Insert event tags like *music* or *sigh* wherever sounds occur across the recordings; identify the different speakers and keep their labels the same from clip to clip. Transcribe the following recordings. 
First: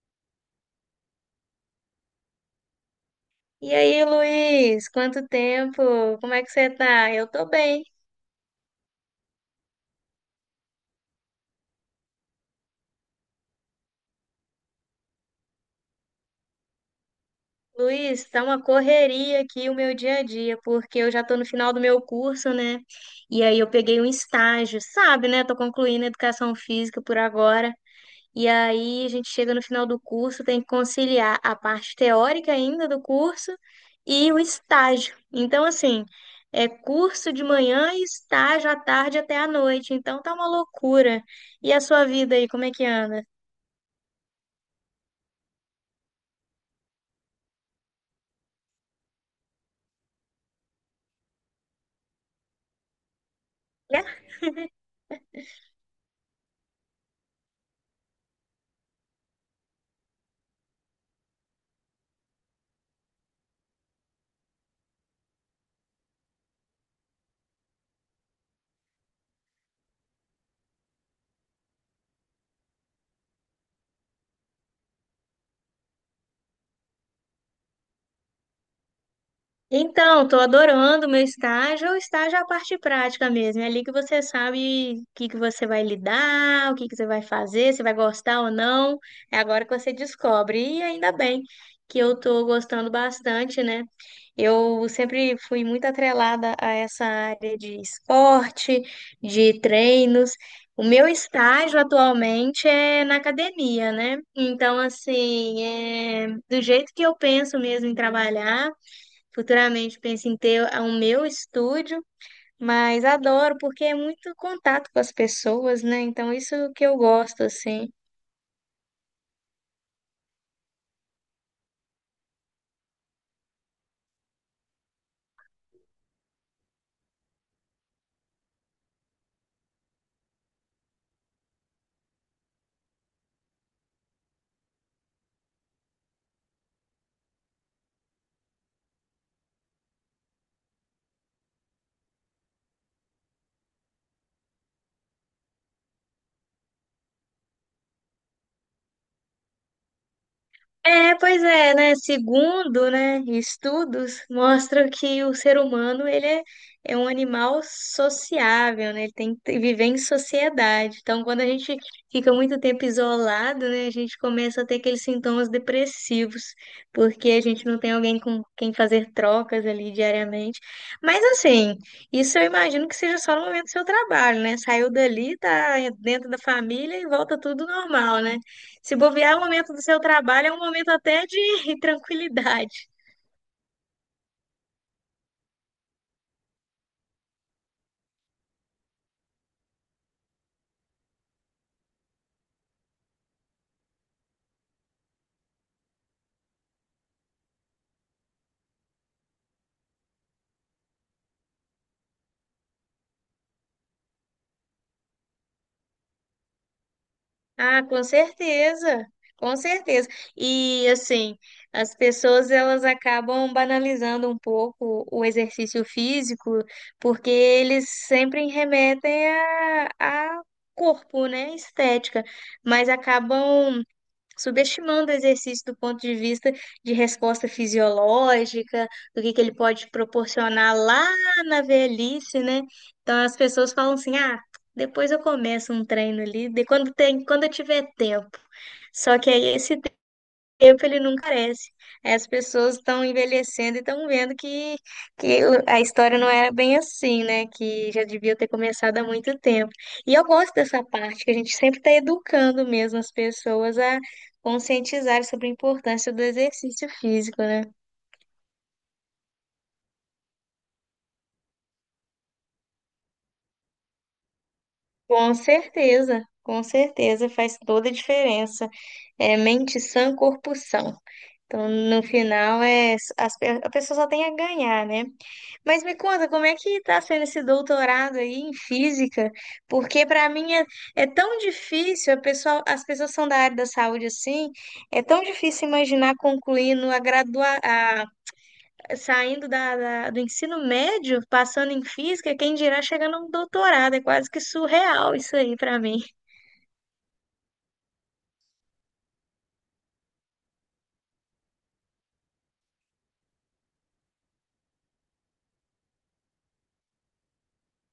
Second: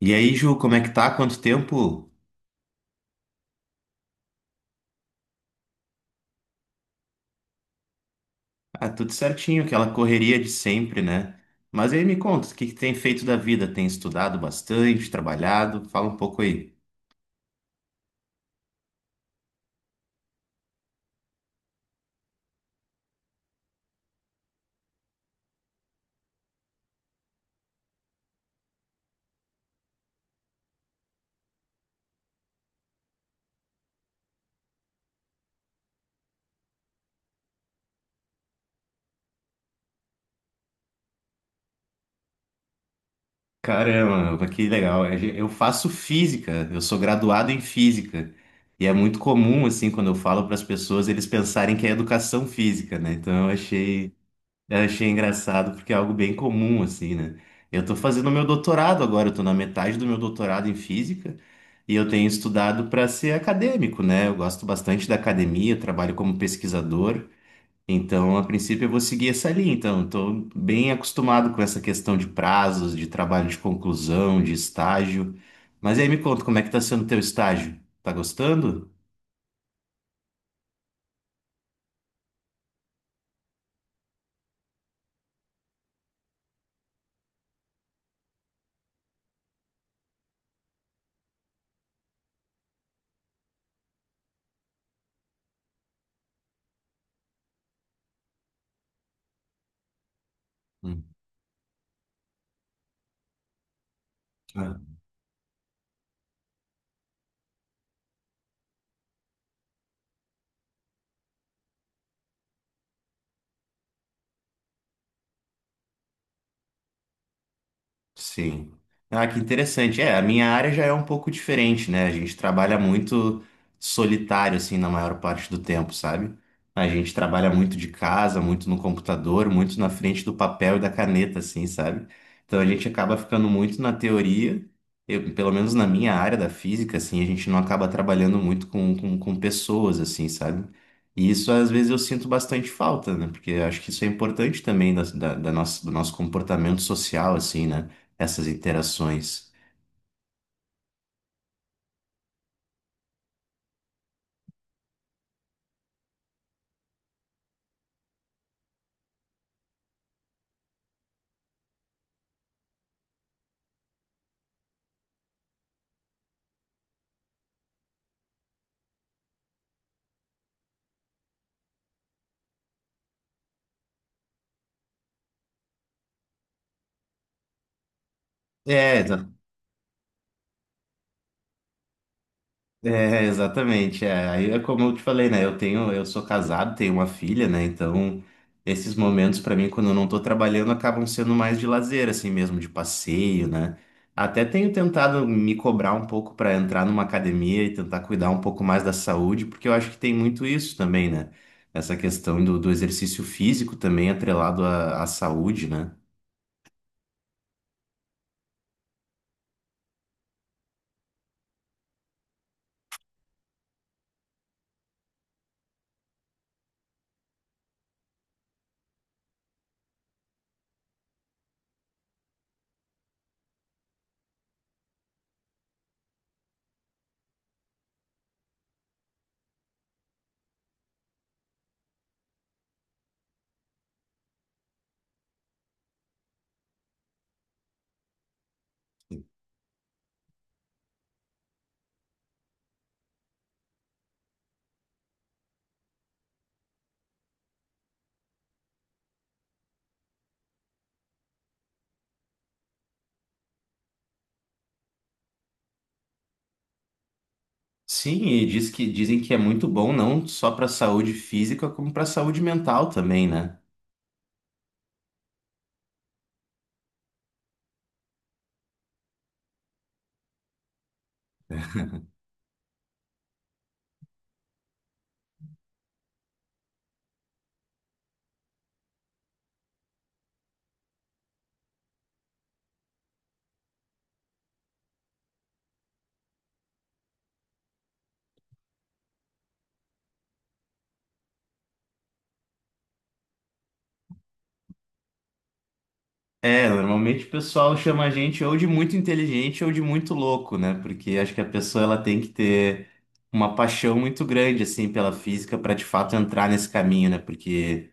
Speaker 1: E aí, Ju, como é que tá? Quanto tempo?
Speaker 2: E aí, Luiz, quanto tempo? Como é que você tá? Eu tô bem.
Speaker 1: Ah, tudo certinho, aquela correria de sempre, né? Mas aí me conta, o que que tem feito da vida? Tem estudado bastante, trabalhado? Fala um pouco aí.
Speaker 2: Luiz, tá uma correria aqui o meu dia a dia, porque eu já tô no final do meu curso, né? E aí eu peguei um estágio, sabe, né? Tô concluindo educação física por agora. E aí a gente chega no final do curso, tem que conciliar a parte teórica ainda do curso e o estágio. Então, assim, é curso de manhã e estágio à tarde até à noite. Então tá uma loucura. E a sua vida aí, como é que anda?
Speaker 1: Caramba, que legal. Eu faço física, eu sou graduado em física. E é muito comum, assim, quando eu falo para as pessoas, eles pensarem que é educação física, né?
Speaker 2: É.
Speaker 1: Eu achei engraçado porque é algo bem comum, assim, né? Eu tô fazendo meu doutorado agora, eu tô na metade do meu doutorado em física e eu tenho estudado para ser acadêmico, né? Eu gosto bastante da academia, eu trabalho como pesquisador, então, a princípio, eu vou seguir essa linha. Então, eu tô bem acostumado com essa questão de prazos, de trabalho de conclusão, de estágio. Mas aí me conta, como é que tá sendo teu estágio? Tá gostando?
Speaker 2: Então, estou adorando o meu estágio. O estágio é a parte prática mesmo. É ali que você sabe o que que você vai lidar, o que que você vai fazer, se vai gostar ou não. É agora que você descobre. E ainda bem que eu estou gostando bastante, né? Eu sempre fui muito atrelada a essa área de esporte, de treinos. O meu estágio atualmente é na academia, né? Então,
Speaker 1: Hum.
Speaker 2: assim, é do jeito que eu penso mesmo em trabalhar. Futuramente penso em ter o meu estúdio, mas adoro porque é muito contato com as pessoas, né? Então, isso que eu gosto, assim.
Speaker 1: Sim. Ah, que interessante. É, a minha área já é um pouco diferente, né? A gente trabalha muito solitário, assim, na maior parte do tempo, sabe? A gente trabalha muito de casa, muito no computador, muito na frente do papel e da caneta, assim, sabe? Então a gente acaba ficando muito na teoria, eu, pelo menos na minha área da física, assim, a gente não acaba trabalhando muito com pessoas, assim, sabe? E isso às vezes eu sinto bastante falta, né? Porque eu acho que isso é importante também da nossa, do nosso comportamento social, assim, né? Essas interações.
Speaker 2: É, pois é, né? Segundo, né, estudos mostram que o ser humano é um animal sociável, né? Ele tem viver em sociedade. Então, quando a gente fica muito tempo isolado, né, a gente começa a ter aqueles sintomas depressivos, porque a gente não tem alguém com quem fazer trocas ali diariamente. Mas assim, isso eu imagino que seja só no momento do seu trabalho, né? Saiu dali, tá dentro da família e volta tudo normal, né? Se
Speaker 1: É, exa-
Speaker 2: bobear é o momento do seu trabalho, é um momento até de *laughs* tranquilidade.
Speaker 1: Exatamente. É. Aí é como eu te falei, né? Eu tenho, eu sou casado, tenho uma filha, né? Então, esses momentos pra mim, quando eu não tô trabalhando, acabam sendo mais de lazer, assim mesmo, de passeio, né? Até tenho tentado me cobrar um pouco pra entrar numa academia e tentar cuidar um pouco mais da saúde, porque eu acho que tem muito isso também, né? Essa questão do, do exercício físico também atrelado à, à saúde, né?
Speaker 2: Ah, com certeza, com certeza. E assim, as pessoas elas acabam banalizando um pouco o exercício físico, porque eles sempre remetem a corpo, né? Estética, mas acabam subestimando o exercício do ponto de vista de resposta fisiológica, do que ele pode proporcionar lá na velhice, né? Então as pessoas falam assim: "Ah, depois eu começo um treino ali, quando eu tiver tempo". Só que aí esse tempo ele não carece. Aí as pessoas estão envelhecendo e estão vendo que a história não era bem assim, né? Que já devia ter começado há muito tempo. E eu gosto dessa parte, que a gente sempre está educando mesmo as pessoas a conscientizar sobre a importância do exercício físico, né?
Speaker 1: Sim, e diz que, dizem que é muito bom não só para saúde física, como para saúde mental também, né?
Speaker 2: Com certeza faz toda a diferença. É mente sã, corpo são. Então, no final, a pessoa só tem a ganhar, né? Mas me conta, como é que está sendo esse doutorado aí em física? Porque para mim é tão difícil, as pessoas são da área da saúde assim, é tão difícil imaginar concluindo a gradua, a- saindo do ensino médio, passando em física, quem dirá chegando a um doutorado, é quase que surreal isso aí para mim.
Speaker 1: É, normalmente o pessoal chama a gente ou de muito inteligente ou de muito louco, né? Porque acho que a pessoa ela tem que ter uma paixão muito grande assim pela física para de fato entrar nesse caminho, né? Porque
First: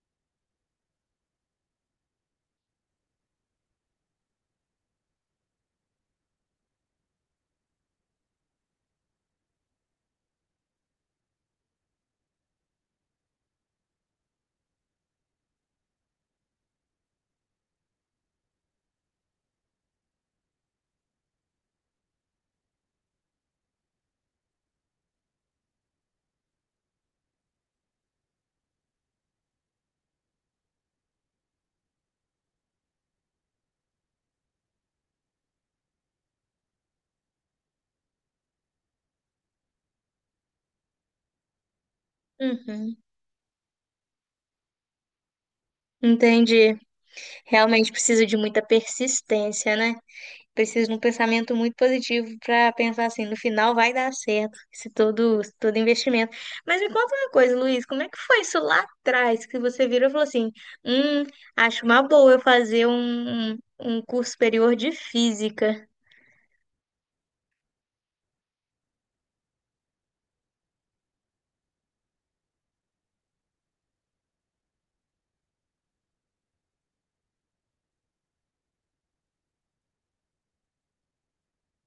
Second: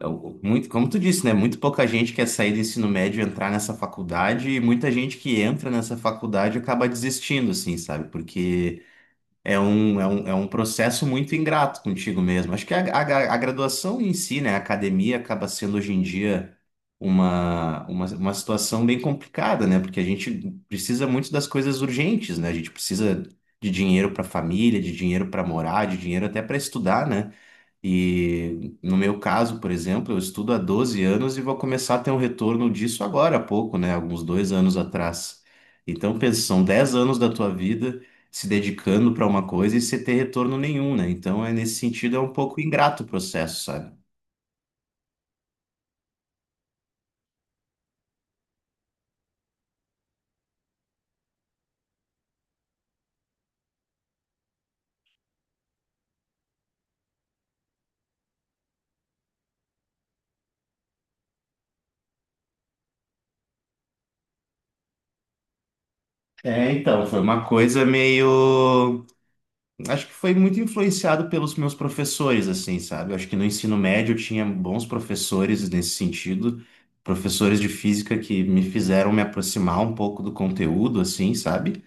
Speaker 1: muito, como tu disse, né? Muito pouca gente quer sair do ensino médio e entrar nessa faculdade e muita gente que entra nessa faculdade acaba desistindo, assim, sabe? Porque é um processo muito ingrato contigo mesmo. Acho que a graduação em si, né, a academia acaba sendo hoje em dia uma situação bem complicada, né? Porque a gente precisa muito das coisas urgentes, né? A gente precisa de dinheiro para a família, de dinheiro para morar, de dinheiro até para estudar, né? E no meu caso, por exemplo, eu estudo há 12 anos e vou começar a ter um retorno disso agora há pouco, né? Alguns 2 anos atrás. Então, pensa, são 10 anos da tua vida se dedicando para uma coisa e sem ter retorno nenhum, né? Então, é nesse sentido, é um pouco
Speaker 2: Uhum,
Speaker 1: ingrato o processo, sabe?
Speaker 2: entendi. Realmente precisa de muita persistência, né? Preciso de um pensamento muito positivo para pensar assim, no final vai dar certo esse todo investimento. Mas me conta uma coisa, Luiz, como é que foi isso lá atrás que você virou e falou assim, hum, acho uma boa eu fazer um curso superior de física.
Speaker 1: É, então, foi uma coisa meio. Acho que foi muito influenciado pelos meus professores, assim, sabe? Eu acho que no ensino médio eu tinha bons professores nesse sentido, professores de física que me fizeram me aproximar um pouco do conteúdo, assim, sabe?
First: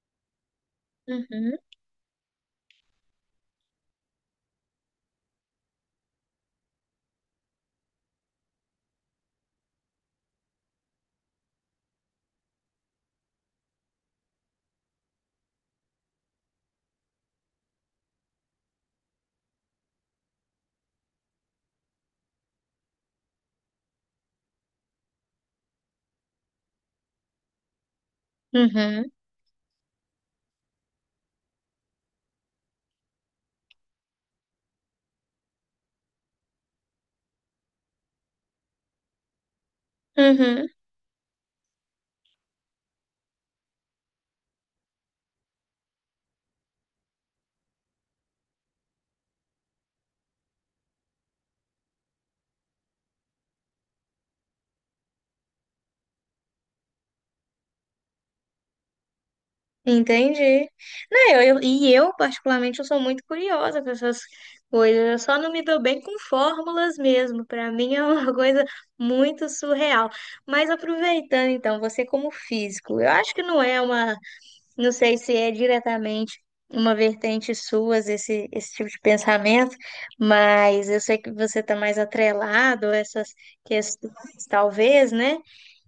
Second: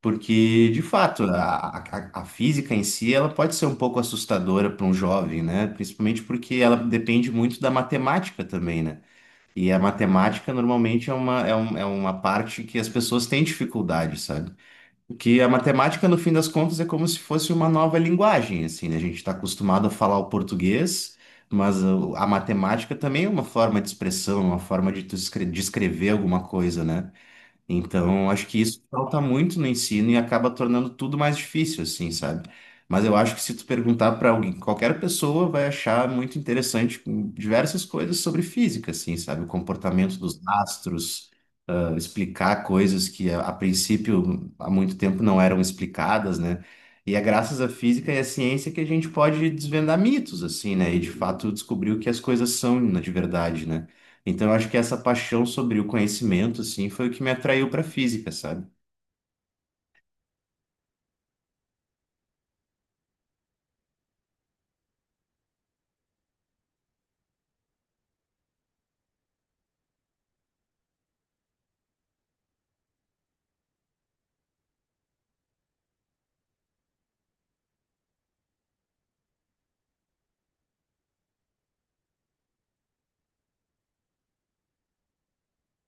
Speaker 1: Porque, de fato,
Speaker 2: Uhum,
Speaker 1: a física em si, ela pode ser um pouco assustadora para um jovem, né? Principalmente porque ela depende muito da matemática também, né? E a matemática normalmente é uma parte que as pessoas têm dificuldade, sabe? Porque a matemática, no fim das contas, é como se fosse uma nova linguagem, assim, né? A gente está acostumado a falar o português, mas a matemática também é uma forma de expressão, uma forma de de escrever alguma coisa, né? Então, acho que isso
Speaker 2: uhum,
Speaker 1: falta muito no ensino e acaba tornando tudo mais difícil, assim, sabe? Mas eu acho que se tu perguntar para alguém, qualquer pessoa vai achar muito interessante diversas coisas sobre física, assim, sabe? O comportamento dos
Speaker 2: uhum.
Speaker 1: astros, ah, explicar coisas que a princípio há muito tempo não eram explicadas, né? E é graças à física e à ciência que a gente pode desvendar mitos, assim, né? E de fato descobrir o que as coisas são, né, de verdade, né? Então, eu acho que essa paixão sobre o conhecimento, assim, foi o que me atraiu para física, sabe?
Speaker 2: Entendi. Não, eu, particularmente, eu sou muito curiosa com essas coisas. Eu só não me dou bem com fórmulas mesmo. Para mim é uma *laughs* coisa muito surreal. Mas aproveitando, então, você como físico, eu acho que não é uma, não sei se é diretamente uma vertente sua esse tipo de pensamento, mas eu sei que você está mais atrelado a essas questões, talvez, né?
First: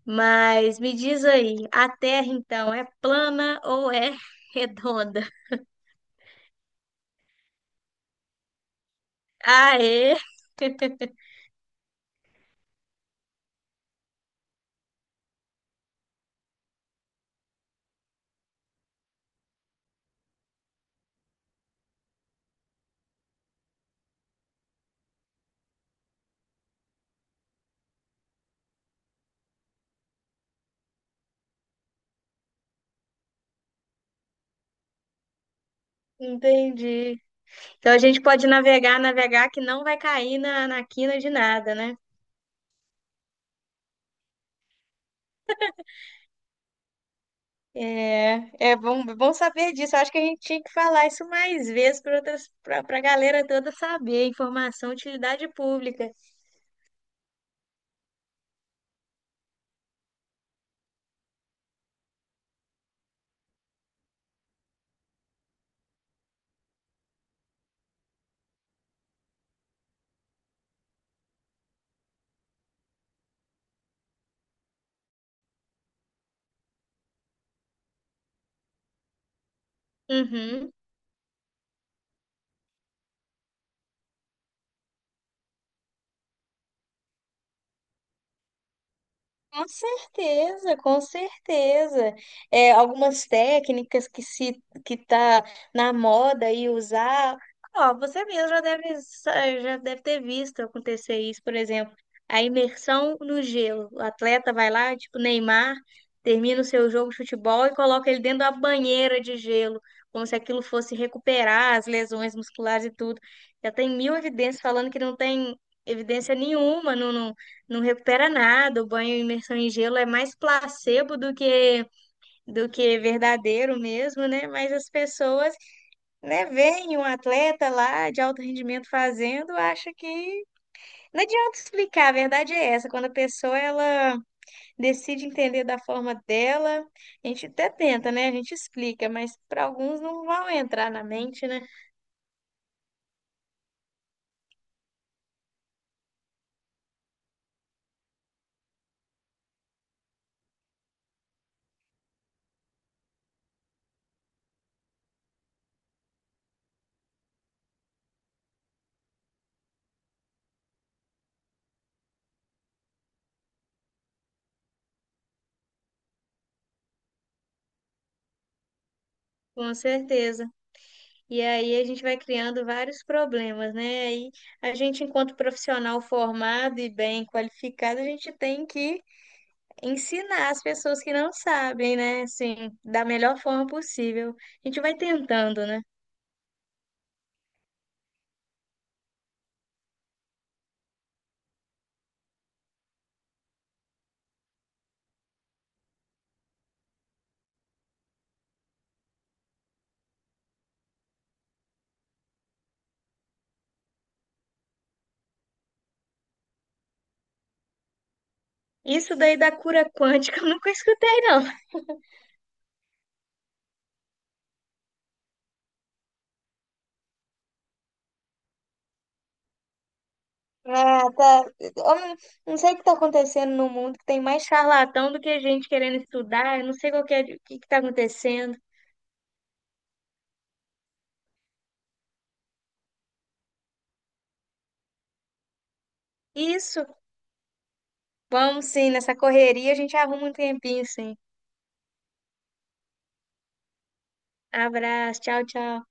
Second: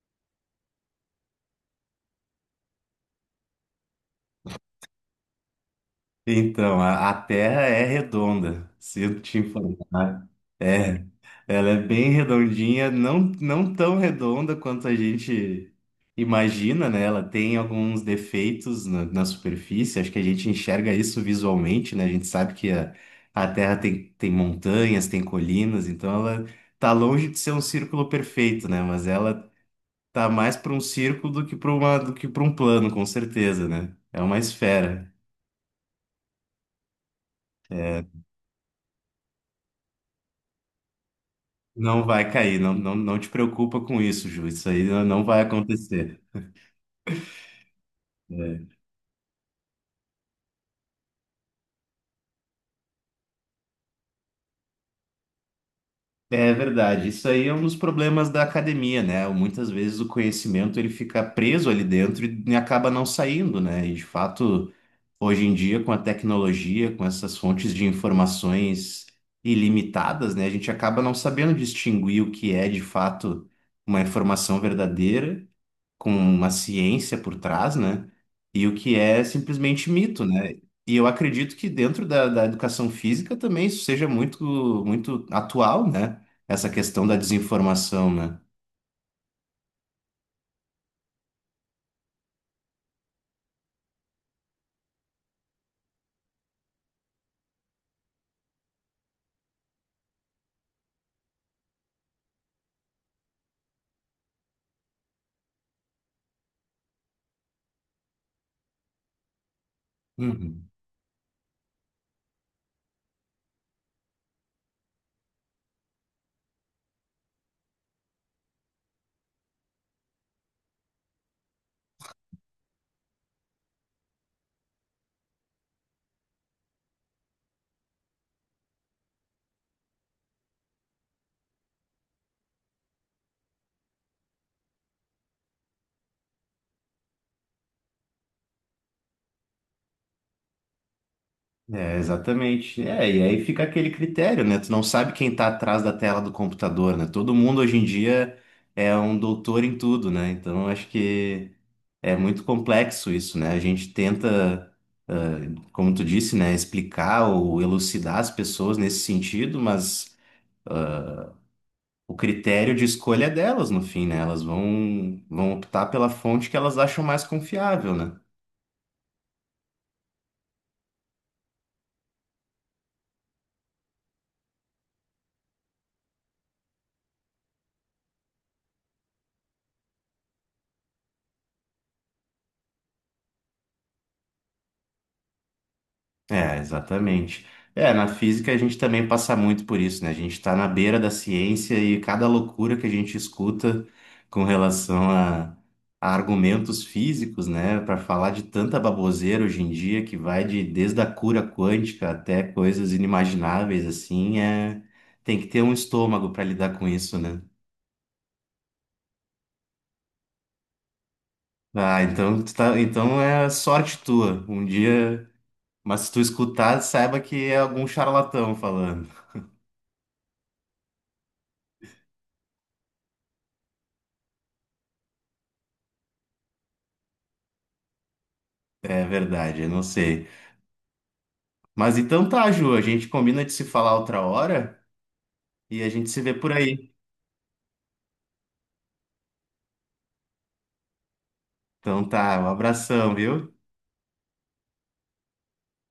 Speaker 2: Mas me diz aí, a Terra então é plana ou é redonda? *laughs*
Speaker 1: Então, a Terra é redonda, sinto te
Speaker 2: Aê!
Speaker 1: informar. É, ela é bem redondinha, não, não tão redonda quanto a gente imagina, né? Ela tem alguns defeitos na superfície, acho que a gente enxerga isso visualmente, né? A gente sabe que a Terra tem, tem montanhas, tem colinas, então ela tá longe de ser um círculo perfeito, né? Mas ela tá mais para um círculo do que para uma do que para um plano, com certeza, né? É uma esfera.
Speaker 2: Entendi. Então a
Speaker 1: É,
Speaker 2: gente pode navegar, navegar que não vai cair na quina de nada, né?
Speaker 1: não vai cair, não, não, não te preocupa com isso, Ju. Isso aí não vai acontecer. É,
Speaker 2: É, é bom, bom saber disso. Eu acho que a gente tinha que falar isso mais vezes para a galera toda saber. Informação, utilidade pública.
Speaker 1: é verdade. Isso aí é um dos problemas da academia, né? Muitas vezes o conhecimento ele fica preso ali dentro e acaba não saindo, né? E de fato, hoje em dia, com a tecnologia, com essas fontes de informações ilimitadas, né? A gente acaba não sabendo distinguir o que é de fato uma informação verdadeira com uma ciência por trás, né? E o que é simplesmente mito, né?
Speaker 2: Uhum.
Speaker 1: E eu acredito que dentro da educação física também isso seja muito, muito atual, né? Essa questão da desinformação, né?
Speaker 2: Com certeza, com certeza. É, algumas técnicas que se que tá na moda e usar. Ó, você mesmo já deve ter visto acontecer isso, por exemplo, a imersão no gelo. O atleta vai lá, tipo Neymar, termina o seu jogo de futebol e coloca ele dentro da banheira de gelo, como se aquilo
Speaker 1: Uhum.
Speaker 2: fosse recuperar as lesões musculares e tudo. Já tem mil evidências falando que não tem evidência nenhuma, não recupera nada, o banho imersão em gelo é mais placebo do que verdadeiro mesmo, né? Mas as pessoas, né, veem um atleta lá de alto rendimento fazendo, acha que não adianta explicar, a verdade é essa, quando a pessoa ela decide entender da forma dela, a gente até tenta, né? A gente explica, mas para alguns não vão entrar na mente, né?
Speaker 1: É, exatamente. É, e aí fica aquele critério, né? Tu não sabe quem tá atrás da tela do computador, né? Todo mundo hoje em dia é um doutor em tudo, né? Então acho que é muito complexo isso, né? A gente tenta, ah, como tu disse, né, explicar ou elucidar as pessoas nesse sentido, mas o critério de escolha é delas no fim, né? Elas vão, vão optar pela fonte que elas acham mais confiável, né?
Speaker 2: Com certeza. E aí a gente vai criando vários problemas, né? Aí a gente, enquanto profissional formado e bem qualificado, a gente tem que ensinar as pessoas que não sabem, né? Assim, da melhor forma possível. A gente vai tentando, né?
Speaker 1: É, exatamente. É, na física a gente também passa muito por isso, né? A gente está na beira da ciência e cada loucura que a gente escuta com relação a argumentos físicos, né? Para falar de tanta baboseira hoje em dia que vai de desde a cura quântica até coisas inimagináveis, assim, é... tem que ter um estômago para lidar com isso, né?
Speaker 2: Isso daí da cura quântica *laughs* eu nunca escutei, não.
Speaker 1: Ah, então, tu tá, então é sorte tua. Um dia, mas se tu escutar, saiba que é algum charlatão falando.
Speaker 2: Ah, tá. Eu não não sei o que está acontecendo no mundo, que tem mais charlatão do que gente querendo estudar. Eu não sei qual que é, o que está acontecendo.
Speaker 1: É verdade, eu não sei. Mas então tá, Ju, a gente combina de se falar outra hora e a gente se vê por
Speaker 2: Isso,
Speaker 1: aí.
Speaker 2: vamos sim, nessa correria a gente arruma um tempinho, sim.
Speaker 1: Então tá, um abração, viu?
Speaker 2: Abraço, tchau, tchau.